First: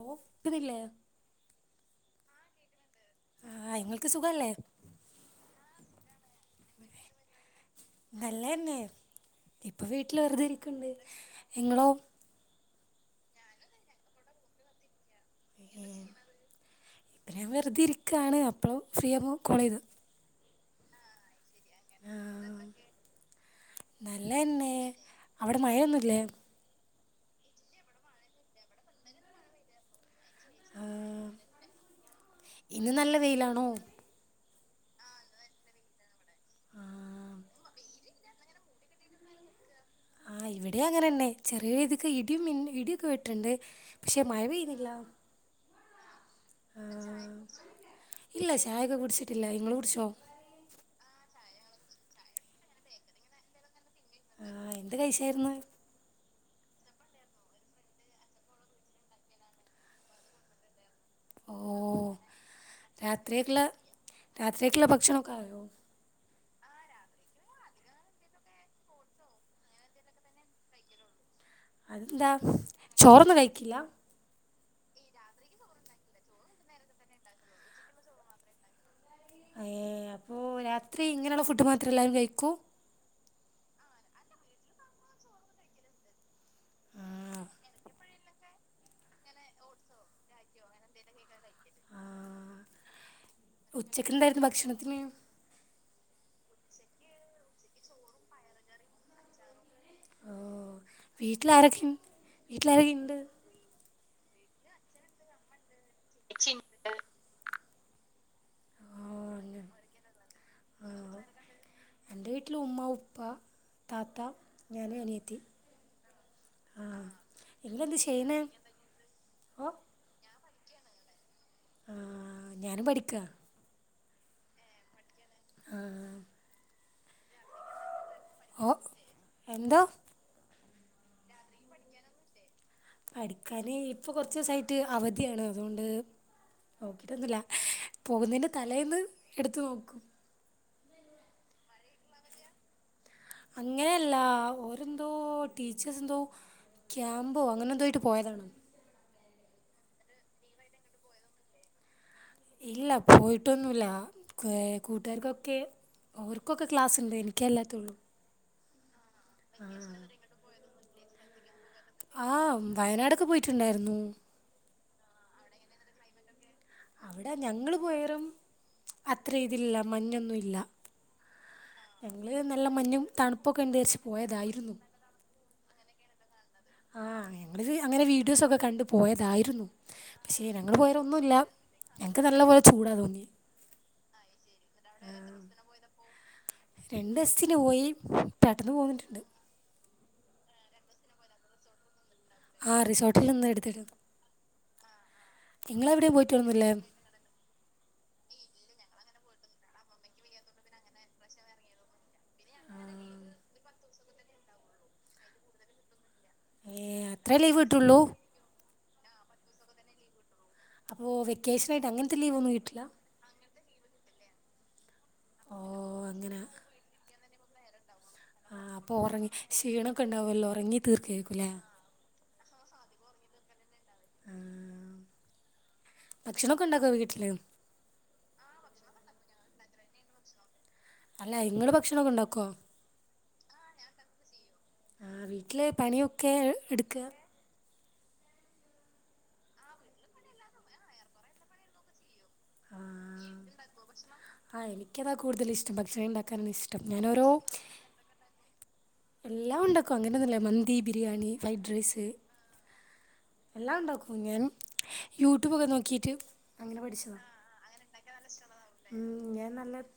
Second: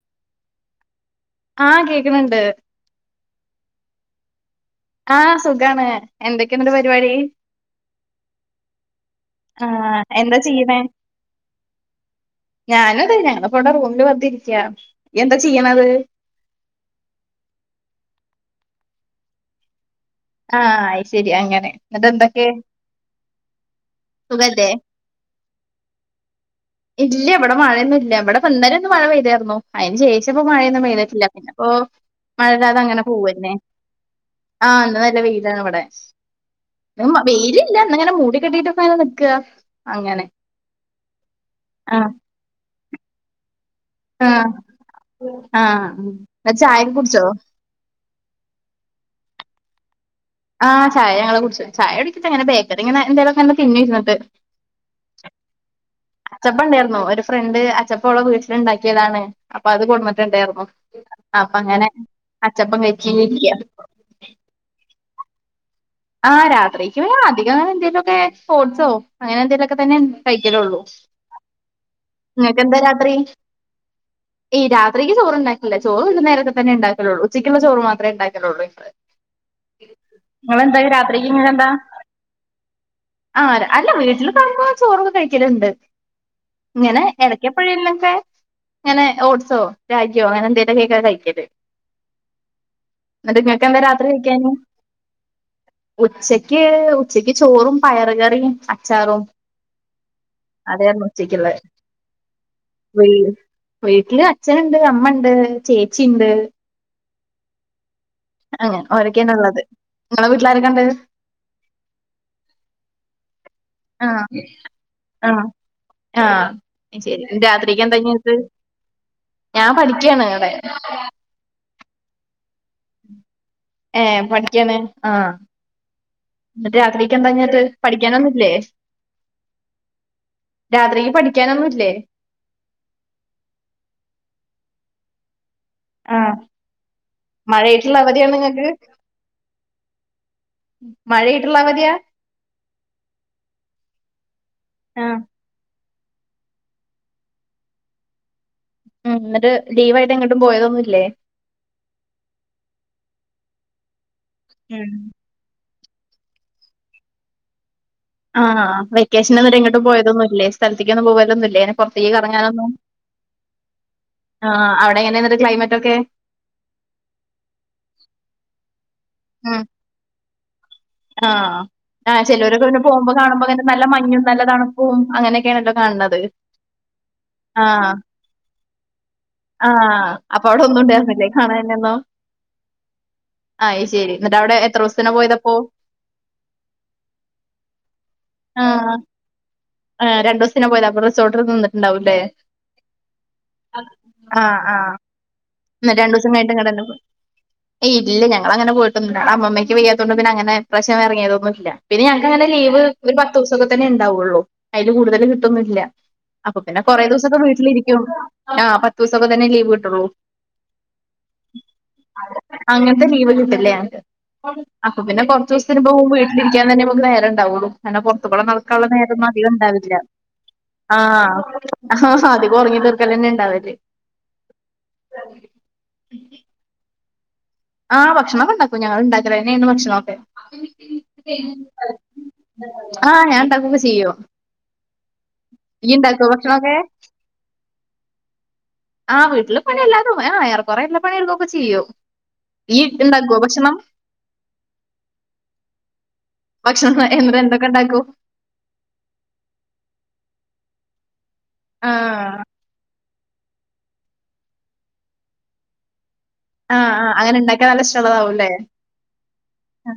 [unintelligible] ല്ലേ ആ കേക്ക്ണ് ണ്ട് നിങ്ങൾക്ക് സുഖല്ലേ ആ സുഖാണ് എന്തൊക്കെണ്ട് പരിപാടി നല്ലതന്നെ ആ ഇപ്പൊ വീട്ടില് എന്താ വെറുതെ ചെയ്യ്ണെ ഇരിക്ക്ണ്ട് ഇങ്ങളോ ഞാനും അതെന്നെ ഞാന്പ്പവടെ റൂമില് വെറുതെ ഇരിക്ക ഇപ്പ ഞാൻ വെറുതെ ഇരിക്കാണ് അ അപ്പോളോ ഫ്രിയാമ്പം കോൾ ചെയ്തോ ആ ആ അശെരി അങ്ങനെ ന്ന് ട്ടെന്തൊക്കെ സുഖല്ലേ നല്ലതന്നെ അവിടെ മഴയൊന്നുല്ലേ ഇല്ല ഇവിടെ മഴയൊന്നു ഇല്ല ഇവിടെ ഇന്നലൊന്ന് മഴ പെയ്താരുന്നു അതിന് ചേച്ച ച്ചപ്പോ മഴയൊന്നും പെയ്തിട്ടില്ല ആഹ് പിന്നെ പ്പൊ മഴയില്ലാതെ ഇന്ന് അങ്ങനെ നല്ല പോവന്നെ വെയിലാണോ ആ ഇന്ന് ന വെയിലാണ് ഇവിടെ ആഹ് വെയിലില്ല ന്നിങ്ങനെ മൂടി കെട്ടിട്ടൊക്ക ങ്ങനെ നിക്ക ആ ഇവിടെ അങ്ങനെതന്നെചെറിയ ഇതൊക്കെ ഇടി മിന്ന ഇട ക്കെ വെട്ട്ണ്ട് പക്ഷെ അ മഴ പെയ്യുന്നില്ല അ ചായക്കെ കുടിച്ചോ ആഹ് ഇല്ല ചായൊക്കെ കുടിച്ചിട്ടില്ല ഇങ്ങള് കുടിച്ചോ ആ ചായ ങ്ങള് കുടിച്ചു ചായുടിച്ചട്ട്ങ്ങെന ബേക്കറി അങ്ങന ന്തെലൊക്കെങ്ങനാ തിന്നേര്ന്നു ആ എന്ത് കൈച്ചായിരുന്നു അച്ചപ്പുണ്ടായിരുന്നു ഒരു ഫ്രണ്ട് അച്ചപ്പോളെ വീട്ടില്ണ്ടാക്കിയതാണ് അപ്പൊ അത് കൊട്ന്ന്ട്ട്ണ്ടേരുന്നു അപ്പ ഓ അങ്ങനെ അച്ചപ്പം കഴിചിങ്ങനിരിക്ക ക്കായോ ആ രാത്രിക്ക് അധികം എന്തേലൊക്കെ ഫ്രൂട്ട്സോ അങ്ങനെ എന്തേലൊക്കെ തന്നെ കയിക്കലുള്ളൂ ന്താ ചോറൊന്നും കഴിക്കില്ല ഏയ്‌ രാത്രിക്ക് ചോറുണ്ടാക്കൂല ചോറ് വൈകുന്നേരൊക്കതന്നെ ഉണ്ടാക്കലുള്ളൂ ഉച്ചക്കുള്ള ചോറ് മാത്രമേ ഉണ്ടാക്കലുള്ളൂ ഇപ്പള് ഏ അപ്പൊ ഓ രാത്രി ഇങ്ങനുള്ള ഫുഡ് മാത്ര എല്ലാരും കഴിക്ക ആര് അല്ല വീട്ടില് ചോറൊക്കെ കഴിക്കലുണ്ട് ഇങ്ങനെ ആ എടക്കെപ്പഴേലൊക്കെ ഇങ്ങനെ ഓട്സോ രാഗിയോ അങ്ങനെ എന്തെലുംക്കെക്കാരം കഴിക്കല് ആ ഇന്ന്ട്ടിങ്ങക്ക് എന്താ രാത്രി ഉച്ചയ്ക്ക് കയിക്കാൻ എന്തായിരുന്നു ഭക്ഷണത്തിന് ഉച്ചക്ക് ഉച്ചക്ക് ചോറും പയറ് കറിയും അച്ചാറും ഓ അതേര്ന്നു ഉച്ചക്കിള്ളേ വീട്ടിലാരൊക്കെ വീട്ടിലാരൊക്കെ ഉണ്ട് വീട്ടില് അച്ഛന്ണ്ട് അമ്മണ്ട് ചേ ച്ചിണ്ട് അങ്ങനെ ആ ഓരക്കേണ് ഇള്ളത് അങ്ങനെ ഇങ്ങളെ വീട്ടിലാരൊക്കെണ്ട് ആ എൻ്റെ വീട്ടിൽ ഉമ്മ ഉപ്പ ആ താത്ത ഞാൻ ആ അനിയത്തി ആ ആ അയിശെരി രാത്രിക്ക് നിങ്ങളെന്ത് എന്താ ഇങ്ങക്ക് ചെയ്യണേ ഓ ഞാൻ പഠിക്കാണ് [inaudible] ആ ഞാനും പഠിക്ക ഏ പഠിക്കാണ് ആ ആ എന്നട്ട് രാത്രി പ പറഞ്ഞട്ട് പഠിക്ക [unintelligible] ഓ എന്തോ രാത്രിക്ക് പഠിക്കാനൊന്നുല്ലേ പഠിക്കാന് ഇപ്പൊ കൊറചൂസായിട്ട് അവധിയാണ് അതുകൊണ്ട് ആഹ് നോക്കീട്ടോന്നുല്ല മഴയായിട്ടുള്ള അവധിയാ പോകുന്നതിന്റെ നിങ്ങക്ക് തലേന്ന് എടുത്ത് നോക്കും മഴായിട്ടുള്ള അവധിയാ അങ്ങനെയല്ല ഓരെന്തോ ആഹ് ടീ ടീചേർസ് എന്തോ ക്യാമ്പോ അങ്ങനെ എന്തോയിട്ട് പോയതാണ് ഉം എന്നിട്ട് ലീവായിട്ട് എങ്ങോട്ടും പോയതൊന്നുല്ലേ ഇല്ല പോയിട്ടൊന്നുല്ല ക്വഹ് ഉം കൂട്ടുകാർക്കൊക്കെ ഓർക്കൊക്കെ ക്ലാസ് ഉണ്ട് എനിക്കല്ലാത്തുള്ളൂ ആ വെ ക്കെശനന്നിട്ട് എങ്ങട്ട് പോയതൊന്നുല്ലേ സ്ഥ പൊറത്തിക്കൊന്നും പോവലോന്നൂല്ല്യേ ആഹ വയനാടൊക്കെ പോയിട്ടുണ്ടായിരുന്നു എങ്ങനെന്നിട്ട് ക്ലൈമറ്റ് ഒക്കെ അവിട ഞങ്ങള് പോയറം അത്ര ഉം ഇതില്ല മഞ്ഞൊന്നു ഇല്ല ആഹ് ആ ചിലരൊക്കെ പിന്നെ മഞ്ഞും പോകുമ്പോ കാണുമ്പോ തണുപ്പൊക്കെ അങ്ങനെ ഉണ്ട് നല്ല വിചാരിച്ച് മഞ്ഞും നല്ല പോയതായിരുന്നു തണുപ്പും അങ്ങനെയൊക്കെയാണല്ലോ കാണുന്ന ത് ആഹ് ഞങ്ങളിത് ആഹ അങ്ങനെ വീഡിയോസൊക്കെ കണ്ട് പോയതായിരുന്നു ആഹ ആഹ് പക്ഷേ അപ്പൊ അവിടെ ഞങ്ങൾ ഒന്നും ഉണ്ടായിരുന്നില്ലേ പോയാലൊന്നുമില്ല കാണനൊന്നും ഞങ്ങൾക്ക് നല്ലപോലെ ചൂടാണ് തോന്നിയത് അയി ശരി എന്നിട്ട് അവിടെ എത്ര ദിവസത്തെന പോയതപ്പോ രണ്ടെസത്തിന് പോയി പെട്ടന്ന് പോന്നിട്ടുണ്ട് ആ രണ്ടസ്വത്തിന പോത് അപ്പോ റിസോർട്ടിൽ നിന്നിട്ടുണ്ടാവുംല്ലേ ആ റിസോർട്ടില്ന്ന് എടുത്തത് എന്ന രണ്ടു ദിവസം കഴിഞ്ഞിട്ട് എങ്ങനണ്ടാരുന്നു ഏയ് ഇല്ല ഞങ്ങളങ്ങനെ പോയിട്ടൊന്ന- അ അമ്മമ്മക്ക് വയ്യത്തൊണ്ട് പിന്നെ അങ്ങനെ പ്രശവറങ്ങിയതൊന്നുയില്ല പിന്നെ ഞങ്ങക്ക് അങ്ങനെ ലീവ് ഒരു പത്ത് ദിവസൊക്കെ തന്നെ ഉണ്ടാവുള്ളൂ അയില് കൂടുതൽ കിട്ടൊന്നുല്ല അപ്പൊ പിന്നെ കുറേ അത്രേ ദിവസൊക്കെ ലീവ് കിട്ടുള്ളൂ വീട്ടിലിരിക്കും ആ പത്ത് ദിവസൊക്കെ തന്നെ ലീവ് കിട്ടുള്ളൂ അപ്പൊ വെക്കേഷനായിട്ട് അങ്ങനത്തെ ലീവ് ഒന്നു കിട്ടില്ലാ? അങ്ങനത്തെ ലീവ് കിട്ടില്ല ഞങ്ങക്ക്. അപ്പൊ പിന്നെ പു ത്തുസത്തിന് പോകുമ്പോ അങ്ങനെ വീട്ടിലിരിക്കാ തന്നെ നമ്മക്ക് നേരം ഉ ണ്ടാവുളു. അങ്ങനെ പൊറത്തുകുടെ ആ നടക്കുള്ള അപ്പോൾ നേരൊന്നും ഉറങ്ങി അധികം ഉണ്ടാവില്ല ക്ഷീണമൊക്കെ ഉണ്ടാവുമല്ലോ ഉറങ്ങി തീർക്കായിരിക്കുമല്ലേ ആഹ് അധികം ഉറങ്ങി തീർക്കലന്നെ ഇണ്ടാവല്. ആ, ല് ആ ഭക്ഷണൊക്കെ ഇണ്ടാക്കും ഞങ്ങള് ഇണ്ടാക്കല് തന്നെയാണ് ഭക്ഷണൊക്കെ. അല്ല ഇങ്ങള് ഭക്ഷണൊക്കെ ഉണ്ടാക്കോ ആഹ് ഞാൻ ഇണ്ടാക്കൊക്കെ ചെയ്യും. ആ വീട്ടില് ഇയ്യ് ഇണ്ടാക്കോ പണിയൊക്കെ ഭക്ഷണൊക്കെ? എടുക്ക ആ വീട്ടില് പണിയെല്ലാരും ആ എറെക്കുറെ എല്ലാ പണി എടുക്കോക്കെ ചെയ്യും. ആ ഇയ്യ് ഇണ്ടാക്കോ ഭക്ഷണം ആ എനിക്കതാ കൂടുതല് ഇഷ്ടം ഭക്ഷണം ഉണ്ടാക്കാനാ ഇഷ്ടം ഭക്ഷണം ഞാനോരോ എന്നിട്ട് എന്തൊക്കെ ഇണ്ടാക്കും എല്ലാം ഉണ്ടാക്കും അങ്ങനൊന്നില്ല മന്തി, ബിരിയാണി ഫ്രൈഡ് റൈസ് ആഹ് എല്ലാം ഉണ്ടാക്കും ഞാൻ യൂട്യൂബൊക്കെ നോക്കിട്ട്. ആഹ ആഹ് അങ്ങനെ ഇണ്ടാക്കാ നല്ല ഇഷ്ട്ടള്ളതാവും ല്ലേ ഞാൻ നല്ല ആ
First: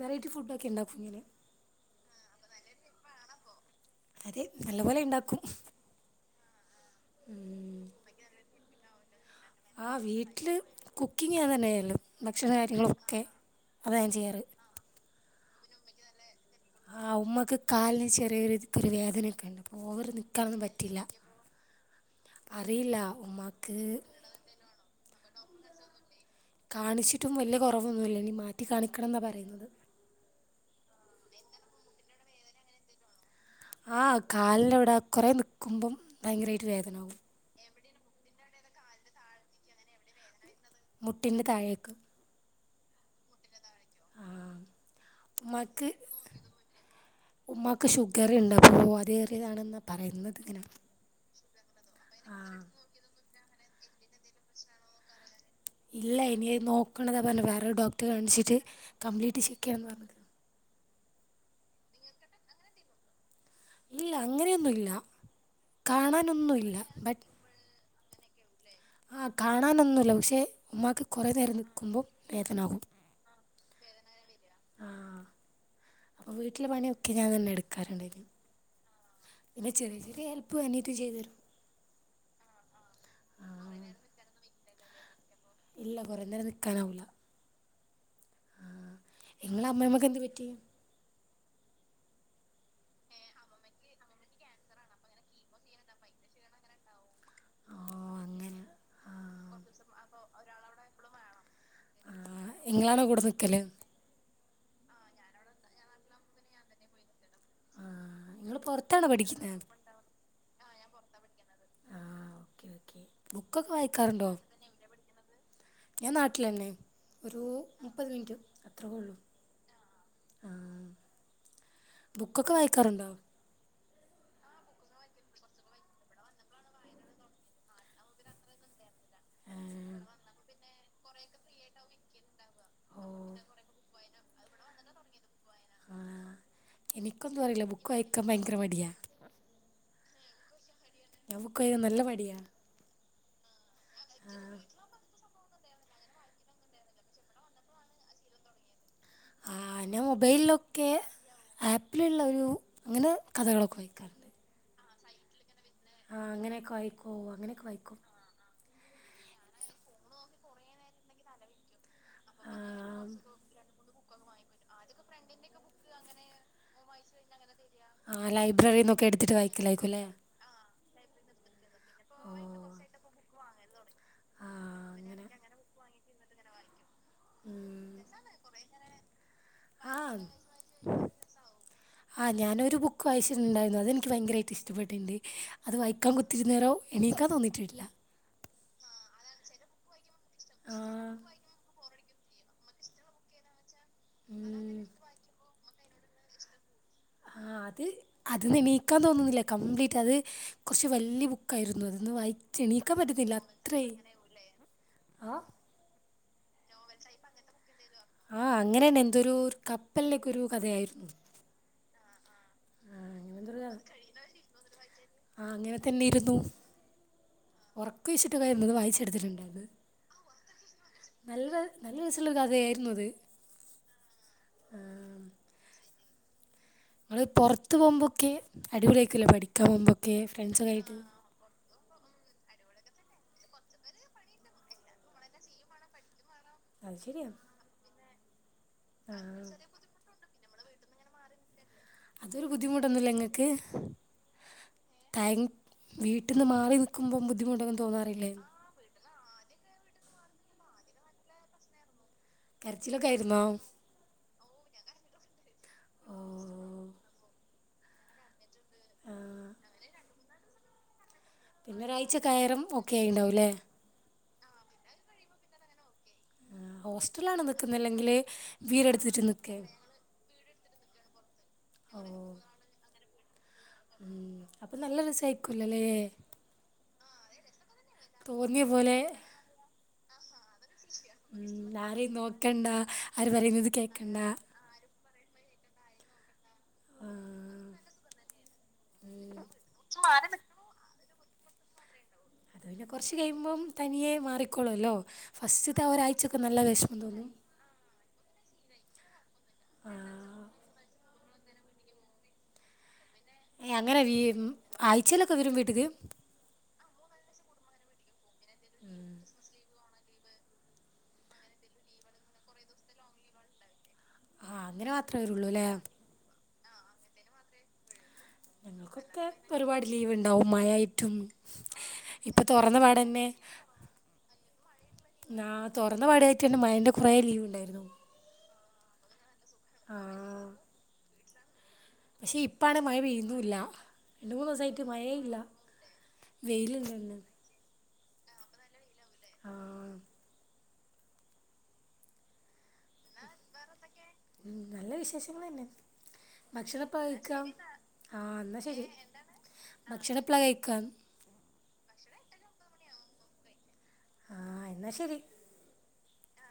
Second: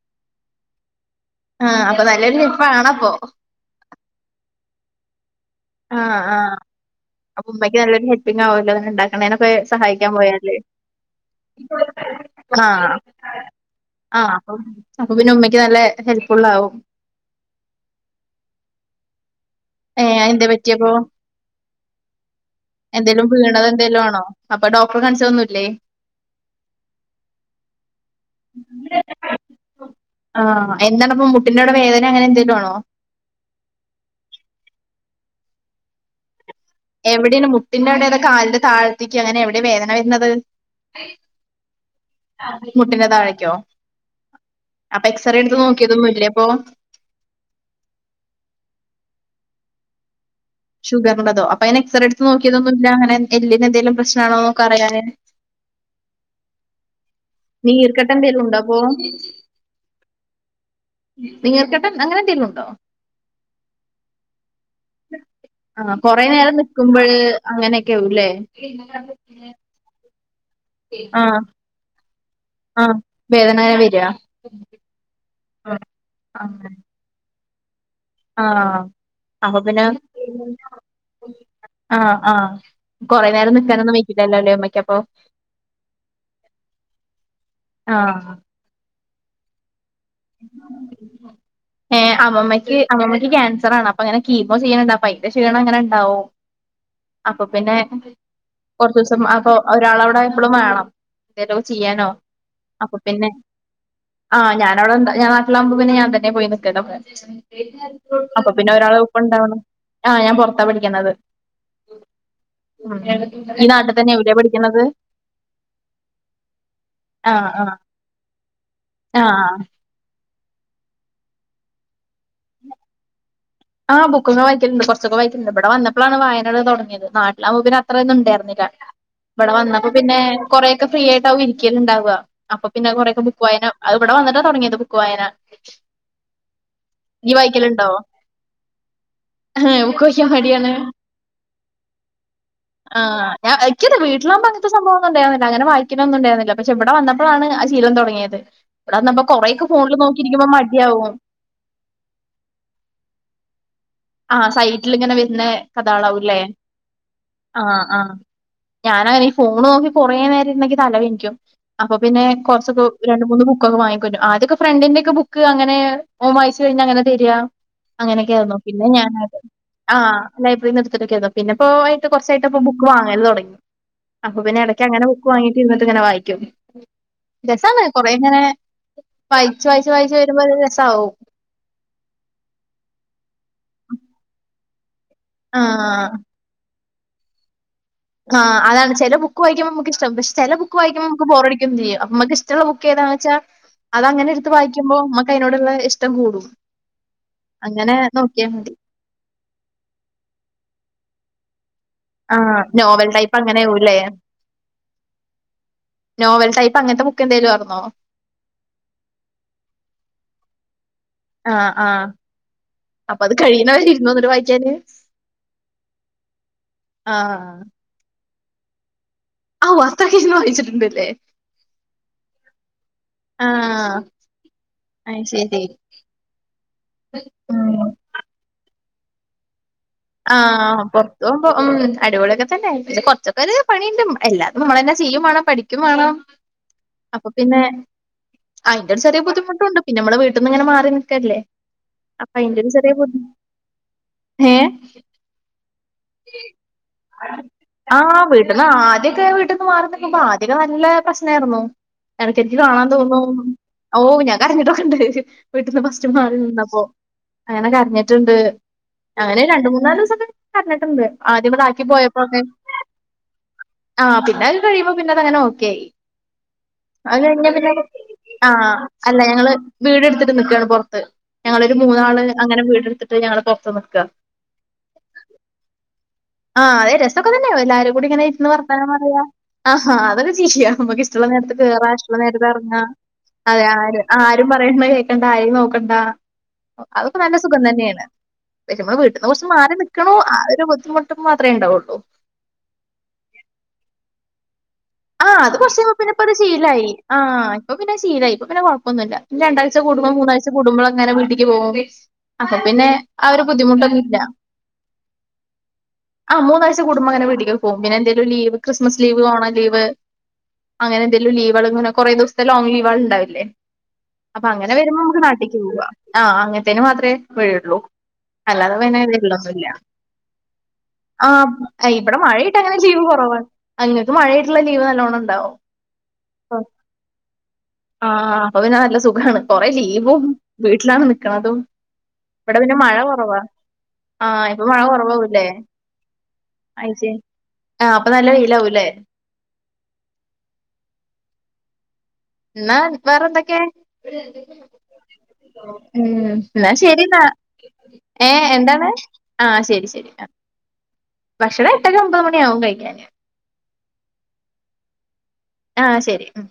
വെറൈറ്റി ഫുഡൊക്കെ ഇണ്ടാക്കും ഇങ്ങനെ. ആഹ അപ്പൊ നല്ലൊരു ഷെഫാണപ്പോ. അതെ നല്ല പോലെ ഇണ്ടാക്കും. ആഹ് ആഹ് അപ്പൊ ഉമ്മക്ക് നല്ലൊരു ഹെൽപ്പിങ് ആവല്ലോ ങ്ങനെണ്ടാ ഉമ്മനൊക്കെ ആ സഹായിക്കാൻ വീട്ടിൽ പോയാല് കുക്കിംഗ് ഞാൻ തന്നെയല്ലോ ഭക്ഷണ ആഹ് കാര്യങ്ങളൊക്കെ അതാ ഞാൻ ആ ചെയ്യാറ് അപ്പൊ പിന്നെ ഉമ്മക്ക് നല്ല ഹെൽ ആ ഉമ്മക്ക് കാലിന് ചെറിയ ഒരു വേദനയൊക്കെണ്ട്. ഓവർ ഏഹ് നിക്കാനൊന്നും പറ്റില്ല. അറിയില്ല എന്തെലും വീണത് എന്തേലും ഉമ്മാക്ക് ആണോ അപ്പൊ ഡോക് ഇപ്പൊ കാണിച്ചലൊന്നുല്ലേ? കാണിച്ചിട്ടും വലിയ കൊറവൊന്നുല്ല ഇനീ മാറ്റി കാണിക്കണംന്നാ പറയുന്നേ. ആഹ് എന്താണ് അപ്പൊ മുട്ടിന്റവിടെ വേദന അങ്ങനെ എന്തെലും ആണോ? ആഹ് കാലിന്റവിട കൊറെ നിക്കുമ്പോ ഭയങ്കരായി എവിടെണ് മു ട്ടിന്റെ അവിടെ അതോ കാലിന്റെ താഴത്തേക്ക് അങ്ങനെ എവിടെ വേദന വരുന്നത്? മുട്ടിന്റെ തായേക്ക്. മുട്ടിന്റെ താഴേക്കോ? ആ അപ്പൊ എക്സ്റേ എടുത്ത് ഉമ്മാക്ക് നോക്കിയതൊന്നും ഇല്ലേ അപ്പൊ ഉമ്മാക്ക് ഷുഗർ ഉണ്ടപ്പോ അത് ഏറിയാതാണെ ന്നാ പറയുന്നേ. ഷുഗറന്റതോ അപ്പ അയിന് എക്സറേ എടുത്ത് നോക്കിയതോന്നുംല്ല അങ്ങനെ എല്ലി നെന്തേലും പ്രശ്നാണോക്ക അറിയാന് ഇല്ല ഇനിയ നോക്കണംന്നാ പറഞ്ഞേ വേറൊരു ഡോക്ടറെ നീർക്കെട്ട് എന്തെങ്കിലും കാണിച്ചിട്ട് ഉണ്ടോ കംപ്ലീറ്റ് ചെക്കെയ്യണം ന്നാ പറഞ്ഞത് നീർക്കെട്ട് അങ്ങനെ ന്തെങ്കിലും ഉണ്ടോ ഇല്ല അങ്ങനെയൊന്നും ഇ ആ കൊറേ നേരം നിക്കുമ്പോള് ബട്ട് അങ്ങനെ ക്കെ ആവുംലെ ആ കാണാനൊന്നുല്ല പക്ഷേ ഉമ്മാക്ക് ആ കുറെേ നേരം നിക്കുമ്പോം ആ വേദന ങ്ങനെ വരാ ആഹ് അപ്പൊ വീട്ടിലെ പണിയൊക്കെ ഞാൻ തന്നെ എടുക്ക ആ അപ്പൊ പിന്നെ ചെറിയ ചെറിയ ഹെൽപ്പ് അനിയത്തി ചെയ്തു തരും ആ ആ കൊറെ നേരം ആഹ് നിക്കാനൊന്നും വെയ്ക്കില്ലല്ലോല്ലേ ഉമ്മയ്ക്കപ്പൊ ഇല്ല കോറേ നേരം നിക്കാനാവൂല ആ ഇങ്ങളമ്മേ മ്മ് ഏ അമ്മമ്മയ്ക്ക് അമ്മമ്മയ്ക്ക് ക്യാൻസറാണ് അപ്പൊ ഇങ്ങനെ കീമോ ചെയ്യാണ്ണ്ട് അപ്പയിൻ്റെ ക്ഷീണം ങ്ങനെണ്ടാവും അപ്പൊ പിന്നെ ആഹ് അങ്ങനെ കൊറച്ചൂസം അപ്പൊ പിന്നെ ആഹ് കൊർചൂസം ഒരാളവിടെ എപ്പളും വേണം എന്തേലൊക്കെ ചെയ്യാനോ ആഹ് അപ്പൊ നിങ്ങളാണോ കൂടെ പിന്നെ നിൽക്കല് ആ ഞാൻ ഞാൻ വടെണ്ടാ ഞാൻ നാട്ടിലാവുമ്പം പിന്നെ ഞാൻ തന്നെ പോയി നിക്കലൊക്കെ ആഹ് അപ്പ നിങ്ങൾ പിന്നെ ഒരാൾ പുറത്താണോ ഒപ്പണ്ടാവണം ആ ഞാൻ പൊർ റത്താ പഠിക്കിണത് ആ ഓകെ ഓകെ ഈ ബുക്കൊക്കെ നാട്ടിൽ തന്നെ വായിക്കാറുണ്ടോ എവിടെയാ പഠിക്കുന്നത് ഞാൻ നാട്ടിലെന്നെ ആ ഒരു ആ മുപ്പത് മിനിറ്റ് അത്രൊകൊള്ളു ആ ആ ബുക്കൊക്കെ വായിക്കാറുണ്ടോ ആ ബുക്കൊക്കെ വായിക്കല്ണ്ട് കൊർച്ചൊക്കെ വായിക്കല്ണ്ട് ഇവിടെ വന്നപ്പളാണ് വായനൊകെ തൊട്ങ്ങിയത് നാട്ടിലാവുമ്പൊ അത്രെയൊന്നും ഇണ്ടായിരുന്നില്ല ഇവിടെ വന്നപ്പോ ആഹ് പിന്നെ കൊറേയൊക്കെ ഫ്രീ ആയിട്ട് ആവും ഇരിക്കല്ണ്ടാവ അപ്പ പിന്നെ കൊറെയക്കെ ഓഹ് ബുക്ക് വായന ഇവിടെ വന്നിട്ടാ തൊടങ്ങിയത് ബുക്ക് വായന ആ നീ എനിക്കൊന്നു അറീല ബുക്ക് വായിക്കാൻ ഭയ ങ്കര മടിയാ ഏ ബുക്ക് വയിക്കാൻ മടിയാണ് ഞാൻ ബുക്ക് വായികാൻ നല്ല മടിയാ ആ ഞാൻ വാ ഇക്യു ആതെ വീട്ട്ലാവുപൊ അങ്ങൻത്തെ സംഭവൊന്നു ണ്ടായിരി അങ്ങനെ വായിക്കണം ന്നുംണ്ടായിരുന്നില്ല പക്ഷെ ഇവിടെ വന്നപ്പോഴാണ് ആ ശീലം തൊടങ്ങിയത് ആ അഎന്നെ മൊബൈൽള്ളൊക്കെ മടിയാവും. ആപ്പിലുള്ളൊരു അങ്ങനെ കഥകളക്കെ വായിക്കും ആ സൈറ്റിലിങ്ങനെ വെര്ണേ കഥാളാവും ആഹ് ല്ലേ അങ്ങനെയൊക്കെ വായിക്കോ ആ അങ്ങനെയൊക്കെ ആ വായിക്കും ഞാനങ്ങനെ ഈ ഫോണ് നോക്കി കൊറേ നേരം ഇര്ന്നാ ഇക്കി തലവേദനികും അപ്പൊ പിന്നെ കൊർച്ചൊക്കെ ആഹ് രണ്ട് മൂന്ന് ബുക്കൊക്കെ വാങ്ങിക്കൊൺട്രും ആദ്യൊക്കെ ഫ്രണ്ടിന്റെ ഒക്കെ ബുക്ക് അങ്ങനെ ഓൻ വായിച്ച് കഴിഞ്ഞാ അങ്ങനെ തെര്ആ ആഹ് അങ്ങനൊക്കെയായിരുന്നു പിന്നെ ലൈബ്രറിന്നൊക്കെ എടുത്തിട്ട് ഞാനെട്കും ആ വായിക്കലായിരിക്കുംല്ലേ ലൈബ്രറീന്ന് എടു [unintelligible] പിന്നെപ്പോ ഓഹ് കൊർച്ചായിട്ട് ബുക്ക് വാങ്ങൽ തൊടങ്ങി അപ്പൊ പിന്നെ ഏടയ്ക്ക് അങ്ങനെ ബുക്ക് വാങ്ങീട്ട് ഇര്ന്ന്ട്ട്ങ്ങനെ വായിക്കും രസാണ് ഉം കൊറേങ്ങനെ വായിച്ച് വായിച്ച് വായിച്ച് ആഹ് വരുമ്പോ ഒര് രസാവും അതെൻക്ക് ഭയങ്കരായിട്ട് ഇഷ്ട പെട്ടിട്ട്ണ്ട് അത് ആഹ് വായിക്കാൻ കുത്തിരുന്നേരം എണീക്കാ തോന്നീട്ട്ട്ടില്ല ആ അതാണ് ചെല ബുക്ക് വായിക്കുമ്പമ്മക്കിഷ്ടാവും പക്ഷെ ചെല ബുക്ക് വായിക്കുപോ ആഹ് അമ്മക്ക് ബോറടിക്കും ചെയ്യും മ്മക്ക് ഇഷ്ടള്ള ബുക്കേതാണ് വെച്ചാ അത് അങ്ങനെട്ത്ത് ഉം വായിക്കുമ്പോ മ്മക്കയിനോട്ള്ളെ ഇഷ് ഷ്ടം കൂടും ആഹ് അത് അങ്ങനെ നോക്കിയാ മതി അതീന്നെണീക്കാൻ തോനൂല കംപ്ലീറ്റ് അത് കൊറച്ച് വല്ല്യേ ബുക്ക്‌ ക്കായിരുന്നു അതൊന്ന് വായിച്ച് ആഹ് എണീക്കാൻ നോവൽ പറ്റുന്നില്ല ടൈപ്പ് അത്രേ അങ്ങനെയാവുല്ലേ ആ നോവൽ ടൈപ് ആ അങ്ങനെണ് എന്തൊരു കപ്പലിലേക്കൊ ഒരു കഥയായിരുന്നു ആ ആ ആഹ് അപ്പൊ അത് അങ്ങനെ എന്തൊരു കഥ കഴിയുന്നവര് ആഹ് ഇര്ന്നോ ന്ന്ട്ട് വായിക്കാന് അങ്ങനെ തന്നെ ഇരുന്നു ആഹ് [unintelligible] അത് വായിച്ചു ഇട്ത്ത്ട്ട്ണ്ടായിര്ന്നു ഔ അത്രക്കിരുന്ന് വായിച്ചിട്ടുണ്ടല്ലേ നല്ല നല്ല രസള്ളൊരു കഥയായിര്ന്നു അത് ആഹ് ആ അയ്ശരി ങ്ങള് പൊറത്ത് ഉം പോകുമ്പൊക്കെ അടിപൊളിആയിരിക്കുല്ലേ പഠിത്തം ആഹ് പൊറത്ത് പോകുമ്പോ മ് അടിപൊളിയക്കെ ല്ല പിന്നെ കൊർച്ചോക്കൊര് പണിണ്ട് എല്ലാതും മ്മളെന്നെ ചെയ്യും വാണം പഠിക്കും വാണം അത് അപ്പ ശരിയാ പിന്നെ ഐന്റെ ചെറിയൊരു ആഹ് ബുദ്ധിമുട്ട്ണ്ട് പിന്നമ്മളെ പെട്ടന്ന്ങ്ങനെ മാറി നിൽക്കല്ലേ അപ്പ അതൊരു ഐന്റെ ഒരു ചെറിയ ബുദ്ധിമുട്ടൊന്നുമില്ല ബുദ്ധിമുട്ട് നിങ്ങൾക്ക് ഏ താങ് വീട്ടിന്ന് മാറി നിക്കുഭം ബുദ്ധിമുട്ടൊന്നും തോന്നാറില്ലേ ക്കെ വീട്ടിൽന്ന് മാറിനിക്കുമ്പ ആദ്യോക്കെ നല്ല പ്രശ്നായിര്ന്നു. എടക്കെടക്ക് കാണാൻ കരച്ചിലൊക്കെ തോന്നും ആയിരുന്നോ ഓ ഞാൻ കരഞ്ഞിട്ടൊക്കെ ഇണ്ട് വീട്ടിന്ന് ഫസ്റ്റ് ഓ മാറി നിന്നപ്പോ അങ്ങനെ കരഞ്ഞട്ടിണ്ട്. ആ അങ്ങനെ രണ്ട് മൂന്നാല് ദിവസോക്കെ കരഞ്ഞട്ടെണ്ട് പിന്നെ ഒരാഴ്ച്ച കയറം ഒക്കെ ആയിണ്ടാവൂലേ [unintelligible] കഴിയുമ്പ പിന്നെ അതങ്ങനെ ഓക്കേയി. ഹോസ്റ്റലാണ് നിൽക്കുന്നത് അല്ലെങ്കിൽ [unintelligible] ആ അല്ല വീടെടുത്തിട്ട് ഞങ്ങള് നിൽക്കേ വീട് എടുത്തിട്ട് നിക്കേണ് പൊറത്ത് ഞങ്ങളൊരു മൂന്നാള് അങ്ങനെ വീടെടുത്തി ട്ട് ഞങ്ങളിപ്പൊ ഇം അപ്പ നല്ല രസായിക്കൊ ല്ലലേ ആ അതെ രസൊക്കെ തന്നെയ എല്ലാരും കുടിങ്ങിനെ ഇരിന്ന് വർത്താനം പോലെ പറയാ ആഹ് ആഹ്തെന്റെ ചേച്ചിയ നമുക്ക് ഇഷ്ടുള്ള നേരത്ത് ഉം കേറാം ആരെയും ഇഷ്ടുള്ള നേരത് നോക്കണ്ട എർങ്ങ ആര് അതെ പറയുന്നത് കേൾക്കണ്ട ആരും പറയുന്ന കേ ക്കണ്ട ആരേം നോക്കണ്ട ആ അതൊക്കെ നല്ല സുഖം തന്യാണ് പഷെ നമ്മള് വീട്ട്ന്ന് ഉം കൊർച്ച് മാറി നിക്കണോ ഒരു ബുദ്ധിമുട്ടും മാത്രേ ഉണ്ടാവുള്ളു കൊർച്ച് കഴിയുമ്പം തനിയെ മാറി ആഹ് അത് കൊർച്ചയ്‌ഞപ്പോ പിന്നെപ്പത് നല്ല ശീലായി വിഷമം ആ തോന്നും പ്പൊ പിന്നെ ശ് ശീലായി ഇപ്പ പിന്നെ കൊഴപ്പൊന്നുല്ല ഞ് രണ്ടാഴ്ച്ച കുടുമ്പം മൂന്നാഴ്ച്ച ആ കുടുമ്പളങ്ങനെ വിടി [unintelligible] അപ്പ പിന്നെ ആ ഒരു എ അങ്ങനെ ലീ ബുദ്ധിമുട്ടൊന്നുല്ല. ആഴ്ചയിലൊക്കെ വരും വീട്ട്ക്ക് കുടുംബങ്ങനെ വീട്ടികൊക്കെ പോകും പിന്നെ എന്തേലൊരു ലീ ക്രിസ്മസ് ലീവ് ഓണം വ് അങ്ങനെ എന്തെലും ലീവള്ങ്ങനെ കൊറേ ദിവസത്തെ ലോങ് ലീവള്ണ്ടാവില്ലേ അപ്പൊ ആ അങ്ങനെ വരുമ്പോ മാത്രമേ നമുക്ക് വരുള്ളൂ നാട്ടിക്ക് അല്ലേ പോവാ ആഹ് അങ്ങനെ [unintelligible] മാത്രെ വരുവുള്ളൂ അല്ലാതെ പിന്നെ ഞങ്ങൾക്കൊക്കെ വർളൊന്നുല്ല ഒരുപാട് ലീവ് ഉണ്ടാവും മഴയായിട്ടും ആഹ് ഇവിടെ ഇപ്പോൾ മഴയായിട്ട് അങ്ങനെ ലീവ് കുറവാണ് ഇങ്ങക്ക് മഴ ആഹ് തൊറന്ന പാടെ ആയിറ്റെന്നെ മയെന്റെ കൊറേ ലീവ് ഉണ്ടായിരുന്നു അപ്പപിന്ന നല്ല സുഖാണ് കൊറെ ലീവും വീട്ടിലാണ് നിക്കണതും പക്ഷെ ഇവിടെ പിന്നെ ഇപ്പാണ് മഴ കുറവാ പെയ്യുന്നുല്ല രണ്ടു ആഹ് മൂന്ന് ഇപ്പൊ മഴ ദിവസമായിട്ട് മഴയെ ഇല്ല കുറവാവൂല്ലേ വെയിലെ ലാ ആ അപ്പൊ നല്ല വെയിൽ ആവുല്ലേ ആ എന്നാ വേറെ എന്തൊക്കെ ഉം, നല്ല വിശേഷങ്ങൾ തന്നെ മ് എന്നാ ഭക്ഷണം ശരി എപ്പോഴാ എന്നാ കഴിക്കുക ഏ ആ എന്നാൽ ശരി എന്താണ് ആ ശരി ശരി ഭക്ഷണം ആഹ് എപ്പോഴാ കഴിക്കുക ഭക്ഷണം എട്ടര ഒമ്പ മ്പതു മണി ആകും കഴിക്കാന് ആ എന്നാ ശരി ആ ശരി ഉമ്